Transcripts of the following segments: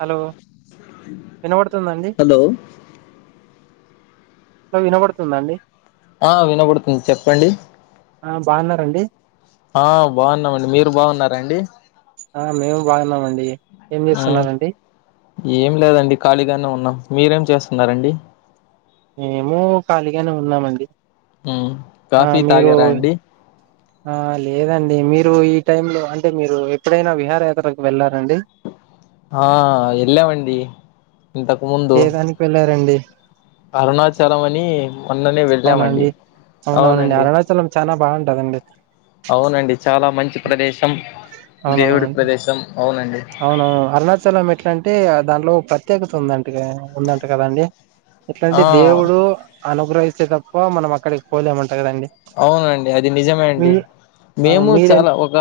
Hello వినబడుతుందండి hello వినబడుతుందా అండి ఆ వినబడుతుంది చెప్పండి ఆ బాగున్నారాండి ఆ బాగున్నామండి మీరు బాగున్నారాండి ఆ మేము బాగున్నామండి ఏం మ్మ్ చేస్తున్నరండి ఏం లేదండి ఖాళీగానే ఉన్నాం మీరేం చేస్తున్నారండి మేము ఖాళీగానే ఉన్నామండి ఉమ్ ఆ కాఫీ మీరు తాగరా అండి ఆ లేదండి మీరు ఈ టైంలో అంటే మీరు ఎప్పుడైనా విహారయాత్రకు వెళ్ళారండి ఆ ఎల్లామండీ ఏదానికి వెళ్ళారండి అరుణాచలం అనీ అవునండి అవునవునండి అరుణాచలం చాల బాగుంటదండి అవునండి చాలా మంచి ప్రదేశం దేవుడి అవునవునండి ప్రదేశం అవున అవునవును అరుణాచలం ఎట్లా అంటే ఆ దాంట్లో ప్రత్యేకత ఉందం అ ఉందంట కదండి ఎట్లాంటే ఆ దేవుడు అనుగ్రహిస్తే తప్ప మనం అక్కడికి పోలేమం అవునండి అది నిజమే అండి ఆ మేము మీరేం చాలా ఒక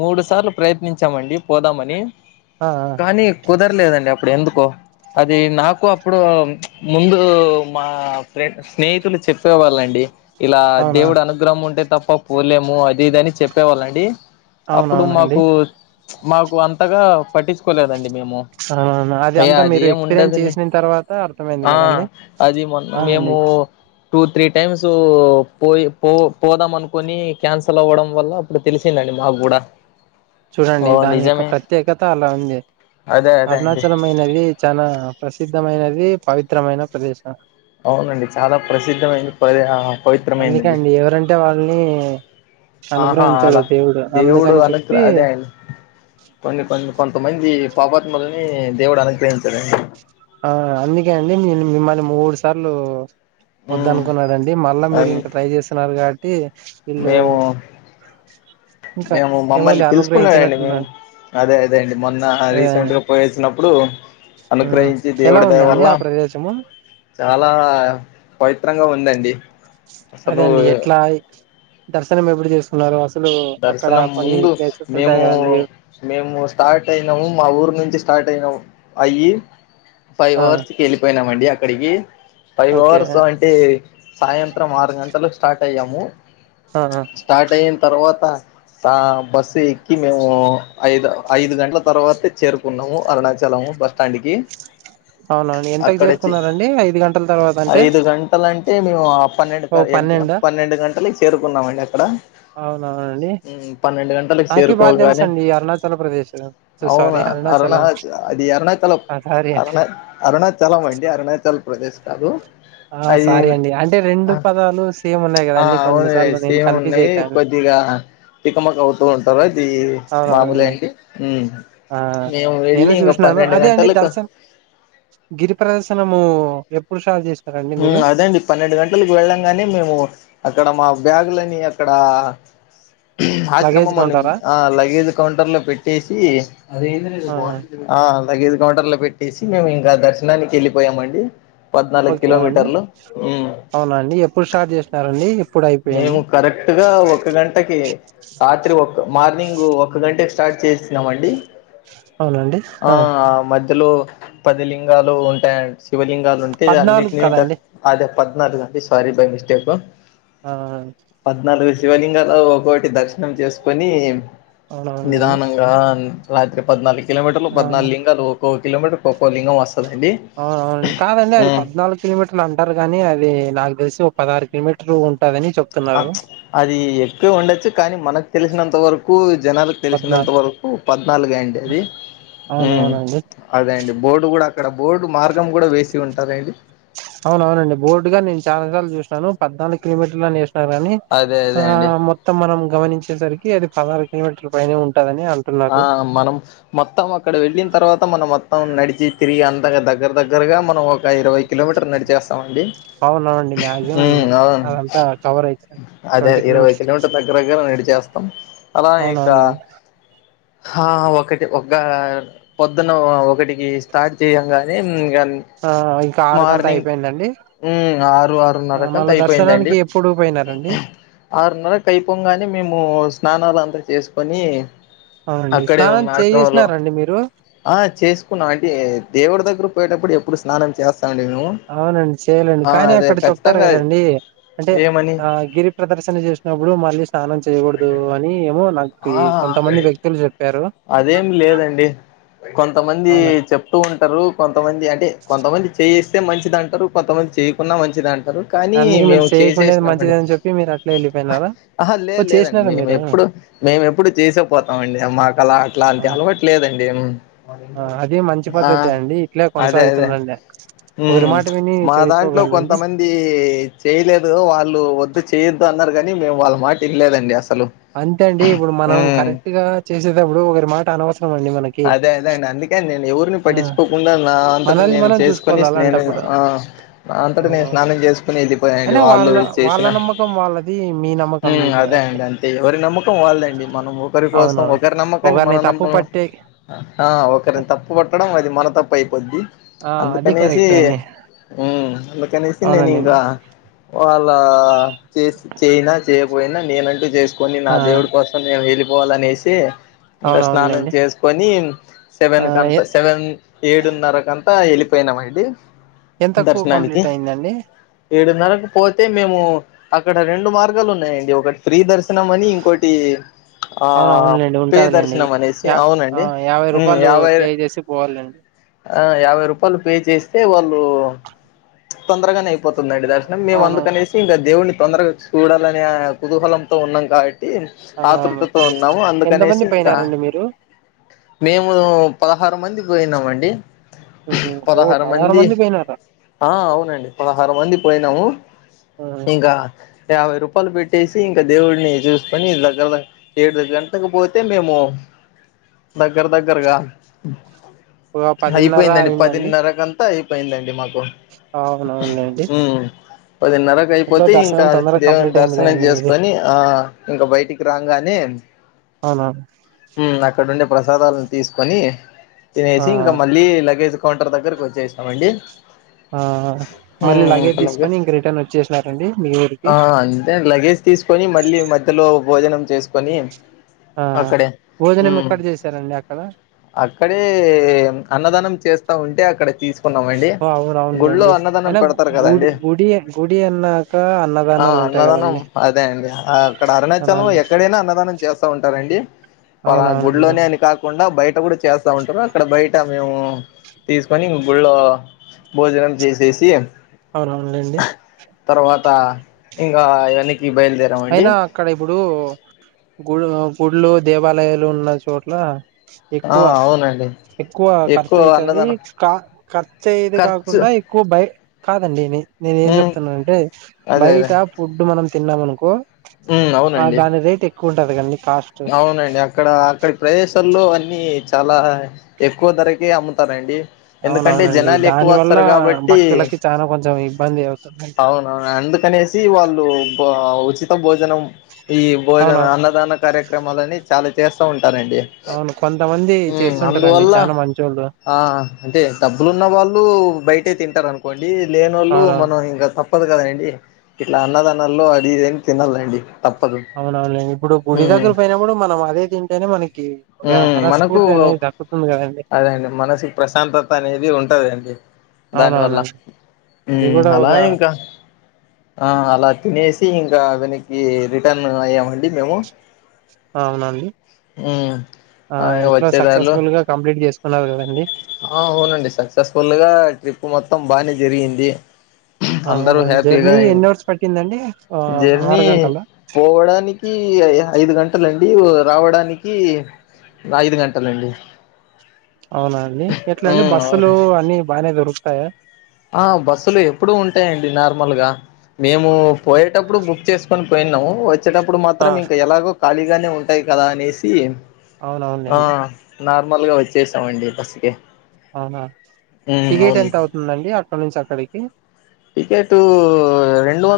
మూడు సార్లు ప్రయత్నించామండి పోదామని ఆ ఆ కానీ కుదరలేదండి అప్పుడు ఎందుకో అది నాకు అప్పుడు ముందు మా ఫ్రెండ్ స్నేహితులు చెప్పే వాళ్ళండి ఇలా అవునా దేవుడు అనుగ్రహం ఉంటే తప్ప పోలేము అది ఇదిని చెప్పేవాళ్ళండి అప్పుడు అవునవునండి మాకు చ్ మాకు అంతగా పట్టించుకోలేదండి మేము అవునవును అది అయ అంతా మీరు ఎక్స్పీరియన్స్ అదేముండదులె చేసిన తర్వాత అర్థమైంది ఆ కదండి అది మొన్న మేము అవునండి టూ త్రీ టైమ్స్ పోయి పో పోదాం అనుకుని క్యాన్సల్ అవ్వడం వల్ల అప్పుడు తెలిసిందండి మాకు కూడా చూడండి ఓ దాని యొక్క నిజమే ప్రత్యేకత అలా ఉంది అదే అదే అండి అరుణాచలమైనది చాలా ప్రసిద్ధమైనది పవిత్రమైన ప్రదేశం అవునండి చాలా ప్రసిద్ధమైనంది పరియా అందుకండి ఎవరంటే వాళ్ళని ఆహా అనుగ్రహించాడు అలా దేవుడు అందుకని అనుగ్ర చెప్పి అదే అండి కొన్ని కొన్ని కొంతమంది పాపాత్ములని దేవుడు అనుగ్రహించడండి ఆ అందుకే అండి న మిమ్మల్ని మూడు సార్లు వద్ద ఉమ్ అనుకున్నారండి మళ్ళా మీరు అది ఇంక ట్రై చేస్తున్నారు కాబట్టి ఇల్లో మేము మేము మమ్మల్ని పిలుసుకున్నారండి మేము. అదే అదే అండి మొన్న అదే రీసెంట్ గా పోయేసి వచ్చినప్పుడు. ఉమ్ అనుగ్రహించి ఎలా దేవుడి దయ ఉందండి వల్ల. ఆ ప్రదేశము చాలా పవిత్రంగా ఉందండి. అదే అసలు అండి ఎట్లా దర్శనం ఎపుడు చేసుకున్నారు అస్ దర్శనం ముందు మేము కదండి మేము స్టార్ట్ అయినాము మా ఊరు నుంచి స్టార్ట్ అయినము అయ్యి ఫైవ్ ఆ అవర్స్కి ఎళ్ళిపోయినమండి అక్కడికి ఫైవ్ ఓకే అవర్స్ అంటే సాయంత్రం ఆరు గంటలకు స్టార్ట్ అయ్యాము ఆ ఆ! స్టార్ట్ అయిన్ తర్వాత. ఆహ్ బస్సు ఎక్కి మేము ఐదు ఐదు గంటల తర్వాత చేరుకున్నాము అరుణాచలము. బస్ స్టాండ్కి. అవునా అండి ఎంతకు చేరుకున్నారండి ఐదు గంటల తర్వాత అంటే. అంటె మేము అహ్ పన్నెండు ఓ క ఎగ్స పన్నెండా పన్నెండు గంటలకి చేరుకున్నామండి అక్కడ. అవ్. ఆహ్ ఆండి పన్నెండు గంటలకి నాకి బాగ తెలుసు చేరుకోగానే అండి అరుణాచల ప్రదేశం సొ సారీ అరుణాచలం. అది అది అరుణాచలం ఆ! సారీ అండి. అరుణ అరుణాచలం అండి అరుణాచల్ ప్రదేశ్ కాదు. ఆహ్ సారీ అండి అది అంటే రెండు పదాలు సేమ్ ఉన్నాయి గదండి కొన్నీ సార్లు నేను కన్ఫ్యూజ్ అయిపోయను. గా తికమకా అవుతూ ఉంటరు ఇది మాములే అండి ఉమ్. ఆహ్ మేము వెళ్ళి మేమే ఇంక చూసినాము పన్నెండు అదే అండి గంటలకు దర్శనం గిరి ప్రదర్శనమూ. ఎప్పుడు స్టార్ట్ చేయాచ్. హ్మ్ అదే అండి పన్నెండు గంటలకు వెళ్ళంగానే మేము అక్కడ మా బ్యాగులన్ని. అక్కడా. లగేజ్ ఆశ్రమమనుంది కౌంటారా అహ్ లగేజ్ కౌంటర్ లో పెట్టేసి ఆహ్. ఆ లగేజ్ కౌంటర్ లో పెట్టేసి మేము ఇంకా దర్శనానికి ఎళ్ళిపోయామండి. ఓకే అండి అవునా అండి ఎప్పుడు స్టార్ట్ జేశినారండి. మేము కరెక్ట్ గా ఒక గంటకి రాత్రి ఒక. మార్నింగు ఒక గంటే స్టార్ట్ చేసినామండి అవునండి ఆ ఆహ్ మద్. మధ్యలో పది లింగాలు ఉంటాయి అన్ శివలింగాలు ఉంటయి పద్నాలుగు అన్నింటిని తట్ కదండి అది. పద్నాలుగు అండి సారీ బై మిస్టేకు. ఆహ్. శివలింగాలో ఒక్కోక్కటి దర్శనం చేసుకొని అవునవునులేండి నిదానంగా. రాత్రి పద్నాలుగు కిలోమీటర్లు ఆ పద్నాలుగు లింగాలు ఒక్క కిలోమీటర్ కు ఒక్కొ లింగం వస్. అవును అవునండి కాదండి అది పద్నాలుగు కిలోమీటర్లు అంటారు గానీ అది నాకు. తెలిసి ఒక పదహరు కిలోమీటర్ ఉన్. ప్చ్ అది ఎక్కువె ఉండొచ్చు కానీ మనకు తెలిసినంత వరకు. జనాలకు తెలిసినంత పద్నాలుగు వరకు పద్నాలుగే అండి అది. ఉమ్ అవునవునండి అదే అండి బోర్డు గూడా అక్కడ బోర్డు మార్గం గూడా వేసి ఉంటదండి. అవునవునండి బోర్డుగా నేను చానా సార్లు చూసినను పద్నాలుగు కిలోమీటర్లు అనేసు. వుంటదని అదే అదే అండి ఆహ్ మొత్తం మనం గమనించేసరికి అది పదహారు కిలోమీటర్ల పైనె ఉన్. ఆహ్ మనం మొత్తం అక్కడ వెళ్ళిన తర్వాత మనం మొత్తం నడిచి తిరిగి అంతగా దెగ్గర దెగ్గ. దగ్గరగా మనం ఒక ఇరవై కిలోమీటర్ నడిచేస్తామండి. అవునవునండి మాక్సిమం ఉమ్ అవును అదంతా కవర్ అయితది అదే ట్వంటీ ఇరవై కిలోమీటర్స్ కిలోమీటర్ దెగ్గర దెగ్గర నడిచేస్తాం. అలా ఇంకా. అవునవునండి ఆహ్ ఒకటి బుగ్గ పొద్దున ఒకటికి స్టార్ట్ చేయంగానే ఇంగ. ఆహ్ ఇంకా ఆరుకంతా మార్నింగ్ అయిపోయిందంటే. ఉమ్ ఆరు ఆరున్నరకంతా అయిపోయిందండి. ఎప్పుడు పోయినారండి ఆరున్నరకి ఐపొంగానే మేము స్నానాలు అంతా చేసుకొని. అవునండి అక్కడే స్నానం ఉన్న ఆశ్రమంలో చేసినారండి మీరు ఆహ్ చేసుకున్నాం అంటే దేవుడి దెగ్గర. పోయేటప్పుడు ఎప్పుడు స్నానం చేస్. అవునండి చేయలండి కానీ అదే అక్కడ చెప్తారు ఖచ్చితంగా గదండి అంటే ఏమని ఆహ్ గిరి ప్రదర్శన చేస్. సినప్పుడు మళ్ళీ స్నానం చేయకూడదు అని ఏమో నాకి కొంతమంది వ్యక్తులు చెప్పా అదేమి లేదండి కొంతమంది అవునా చెప్తూ ఉంటరు కొంతమంది అంటే కొంతమంది చేస్ స్తె మంచిది అంటరు కొంతమంది చేయకున్నా మంచిది అన్ కానీ అందుకే మీరు మేము చేయకుండేది మంచిది చేసేస్నామండి. అని చెప్పి మీరు అట్లా వెళ్ళిపోయినారా ఆహా ఓ లేద్ లేదండి చేసినారా మీరు మేమోప్పుడు. మేమోప్పుడు చేసే పోతామండి మాకు అలా ఆ అట్లాంటి అలవాట్లేదండి. ఆ అది మంచి పద్ధతే ఆహ్ అండి ఇట్లే అదే అదే. కొనసాగుతుండండి ఒకరి మ్ మాట విని మా దాంట్లో చెడిపోకండి కొంతమంది చేయలేదు వాళ్ళు వద్దు చేయొద్దు అన్నారు గన్ మేము వాళ్ళ మాటిన్లేదండి అస్ అంతే అండి ఇప్పుడు మనం కరెక్ట్ గా చేసేటప్పుడు ఒకరి మాటనవస్ అదే అదండి అందుకని నేను ఎవరిని ఆ పటించుకోకుండా నా అంతట మనల్ని నేను మనం చేసుకోని చూసుకోవాలి నేను అలాంటప్పుడు ఆ అంతట నేను స్నానం అవునవునండి చేసుకుని వెళ్ళిపోయానండి అయినా వాళ్ళు వాళ్ళ వాళ్ళ చేసిన నమ్మకం వాళ్ళది మీ హు నమ్మకం మీది అదే కదండి అండి అద్ అ ఎవరి నమ్మకం వాళ్ళదండి మనం ఒకరి కోసం అవునవును ఒకరి నమ్మకాన్ని ఒకరిని మనం తప్పు నమ్మ పట్టే ఆ ఒకరిని తప్పు పట్టడం అది మన తప్పైపోద్ది ఆ అది అందుకనేసి కరెక్ట్ అండి మ్ అందుకనేసి నేను అవునండి ఇంకా వల్ లా చే స్ చేయపోయినా నేనంటూ చేసుకుని నా ఆ దేవుడి కోసం నేను వె పోవలనేసి ఇంకా స్నానం అవునవునులేండి చేస్ కొని ఆ సెవెన్ ఎ కంతా సెవెన్ ఏడున్నరకంతా వెళ్ళిపోయ్నామండి ఎంతకు కంప్లీటైదండి ఏడున్నరకు పోతే మేము అక్కడ రెండు మార్గాలు ఉన్నాయండి ఒకటి ఫ్రీ దర్శ నం అని ఇంకోటి ఆ అవున అవునులేండి పే ఉంటదిలేండి దర్శనం అనేసి యా అవునం ఆ యాభై రూపాలు పే చేసి పోవాలండి ఆ యాభై రూపాలు పే చేస్తే వాళ్ళు తొందర్గానే పోతుందండి దర్శనం మేము అవునవును అందుకనేసి ఇంకా దేవుడిని తొందరగా చూడాలనే కుతూహలంతో ఉన్నాం కాబట్ అవునవును ఆతృతతో ఉన్నాము ఎంత అందుకనేసి మంది ఇంకా పోయినారండి మీరు మేము పదహారు మంది పోయినామండి మ్ హు ఓ పదహారు మంది పోయినారా ఆ అవునండి పదహారు మంది పోయినాము ఆహా! ఇంకా యాభై రూపాలు పెట్టేసి ఇంకా దేవుడిని జూస్కొని దగ్గర ఏడు గంటకు పోతే మేము దగ్గర దగ్గరగా ఒక పదిన్నర అయిపోయిందండి అయిందండి పదిన్నరకంత్ అ అయిపోయిందండి మాకు అవునవునులేండి మ్ పదిన్నరకు ఎట్లో అయిపోతే దర్శనం ఇంకా తొందరగా దేవుని కంప్లీట్ అయింది దర్శనం కదండి మీది చేసుకొని ఆ ఇంకా బయటికి రాగానే అవునా ఆడున్డే ప్రసాదాల తీసుకొని ఆ తినేసి ఇంకా మళ్ళీ లగేజ్ కౌంటర్ దగ్గరకి కోచ్చేస్నమండి ఆ ఆ మళ్ళీ లగేజ్ తీసుకొని ఇంక రిటర్న్ ఓచ్చేసినారండి మీ ఊరికి గేజ్ తీసుకొని మళ్ళీ మధ్యలో భోజనం చేసుకొని ఆ ఒ మ్ అక్కడే అన్నదానం చేస్తా ఉంటే అక్కడ తీసుకున్నామండి గుళ్ళో అవ్ననవునులేండి అన్నదానం అయినా పెడతారు గుడి కదండి గుడి గుడి అన్నాక అన్నదా ఆ అన్నదానం అదేండి అక్కడ అరుణాచాలం అవునండి ఎక్కడైనా అన్నదానం చేస్ ట ఉంటారండి అలా అవునవునండి గుడ్లోనేని కాకుండా బయట కూడా చేస్తా ఉంటారు అక్కడ బయట మేము తీసుకొని గుళ్ళో భోజనం చేసేసి అవునవునులేండి తర్వాత ఇంకా వేన్నికి బయలుదేరమండి గుడ్ ఆ గుళ్ళో దేవాలయాలు ఉన్నా చోట్ల ఆ ఎక్కువ అవునండి ఎక్కువ ఎక్కువ ఖర్చైతది అన్నదానం కా ఖర్చైయేది ఖర్చు కాకుండా ఎక్కువ బై కాదండి నే నేను ఏం ఉమ్ చెప్తున్నా అంటే బయట ఫుడ్ మనం తిన్నామ అనుకో ఉ అవునండి కూట అడగండి. అవునండి అక్కడ అక్కడి ప్రదేశాల్లో అన్నీ చాలా ఎక్కువ ధరకే అమ్ము తరండి ఎందుకంటే అవునవునండి దాని వల్ల జనాలేక్కువోస్తారు కాబట్టి భక్తులకి చానా కొంచెం ఇబ్బంది అవుతుందండి అవునవును అన్ ఎందుకనేసి వాళ్ళు ఓ ఆ ఉచిత భోజనం ఈ భోజన అవును అన్నదాన కార్యక్రమాలని చాలా చేస్తా ఉం టారండి అవును కొంతమంది మ్ చేస్తుంటారండి అందువల్ల చానా మంచోళ్ళు ఆ అంటే డబ్బులున్న వాళ్ళు బయటే తింటారు అనుకోండి. లేనోళ్ళు అవునవును మనం ఇంగ త ప్పదు కదండి ఇట్లా అన్నదానాల్లో అదిదేమి తినాలండి. తప్పదు అవునవునులే ఇప్పుడు గుడి ఉమ్ దగ్గర పోయినప్పుడు మనం అదే తింటేనే మనకి ఒక మనస్ఫూర్తి అనేది దక్కుతుంది కదా. అదే అండి మనసుకి ప్రశాంతత అనేది ఉంటదండి దానివల్ల. అవునవునండి అది మ్ కూడా ఒక అలాగే ఇంకా ఆ అలా తినేసి ఇంకా గనికి ఈ రిటర్న్ అయ్యామండి మేము. అవునండి ఉమ్ ఆ ఎట్లో సక్సెస్ఫుల్గా కంప్లీట్ చేసుకున్నారు కదండీ. ఆ అవునండి సక్సెస్ఫుల్ గా ట్రిప్ మొత్తం బానే జరిగింది. ఆ అందరూ హ్యాపీగా జర్నీ అయింది ఎన్నిఅవర్స్ పట్టిందండి ఆ ఆరు జర్నీ గంటల పోవడానికి ఐ ఐదు గంటలం డివు రావడానికి ఐదు గంటలండి అవున అండి ఎట్ల అండి ఉమ్ బస్సులు అవును అన్ని బానే దొరుకుతాయా? ఆ బస్సులు ఎప్పుడు ఉంటాయండి నార్మల్గా మేము పోయేటప్పుడు బుక్ చేసుకొని పోయినాం వచ్చేటప్పుడు ఆ మాత్రం ఇంకా ఎలాగో ఖాళీగానే ఉంటాయి కదా అనేసి ఆ అవునవునండి నార్మల్గా వచ్చేసామండి బస్సుకె ఆహా టికెట్ ఎంత అవుతుందండి అక్కడ నుంచి అక్కడికి?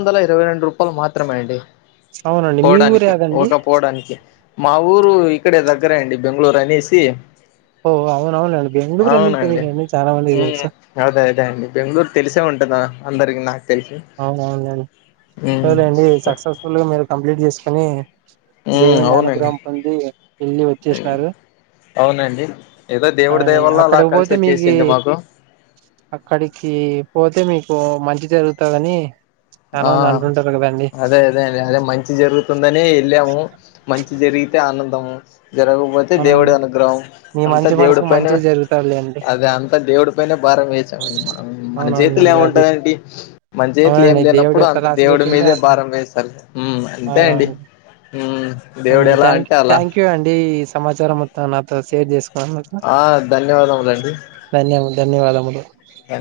అవతల ఇరవై రెండు రూపాయలు మాత్రమే అండి అవునండి మీ ఊరు పోవడానికి ఏదండి ఒక పోడానికి మా ఊ ఊరు ఇక్కడే దగ్గరెఅండి బెంగళూరు అనేసి ఓ అవునవునండి బెంగళూరు ఎందుకు అవునండి తెలియదండి చాలా మందికి ఉమ్ తెలుసు అదే అదే అండి బెంగళూరు తెలిసే ఉం టదా అందరికి నాకు తెలిసి అవునవునండి ఉమ్ ఎట్టాయితేంది సక్సెస్ఫుల్ గా మీరు కంప్లీట్ చేసుకుని ఉమ్ దేవుని అవునండి అనుగ్రహం పొంది వెళ్ళి వచ్చేసినారు. అవునండి ఏదో ఆ దేవుడి దయవల్ల అలా అక్కడికి కలిసి పోతే మీకు వచ్చేసింది మాకు. అక్కడికి పోతే మీకు మంచి జరుగుతదని ఆ చానమంది అంటుంటారు కదా. అదే అదే అండి అదే మంచి జరుగుతుందని వెళ్ళాము మంచి జరిగితే ఆనందము. జరగపోతే దేవుడు అవునండి అనుగ్రహం మీ అంతా మంచి దేవుడి మనసుకు పైన మంచి జరుగుతారులేండి అదే అంత దేవుడి పైనే భారం వేస్ అవునాండి అది మన అవును చేతులు ఏం అండి దేవు డు లేనప్పుడు అంత ఎట్టారాసి దేవుడి పెట్టుంటే మీదే అట్ట భారం వేస్తారు ఉమ్ ఆ అంతే అండి ఉమ్ దేవుడు ఎలా థాంక్ అంటే అలా థ్యాంక్ యూ అండి ఈ సమాచారం మొత్తం నాతో షేర్ చేసుకో న్నందుకు ఆ ధన్యవాదములండి ధన్యం ధన్యవాదములు.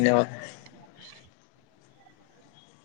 ఏమో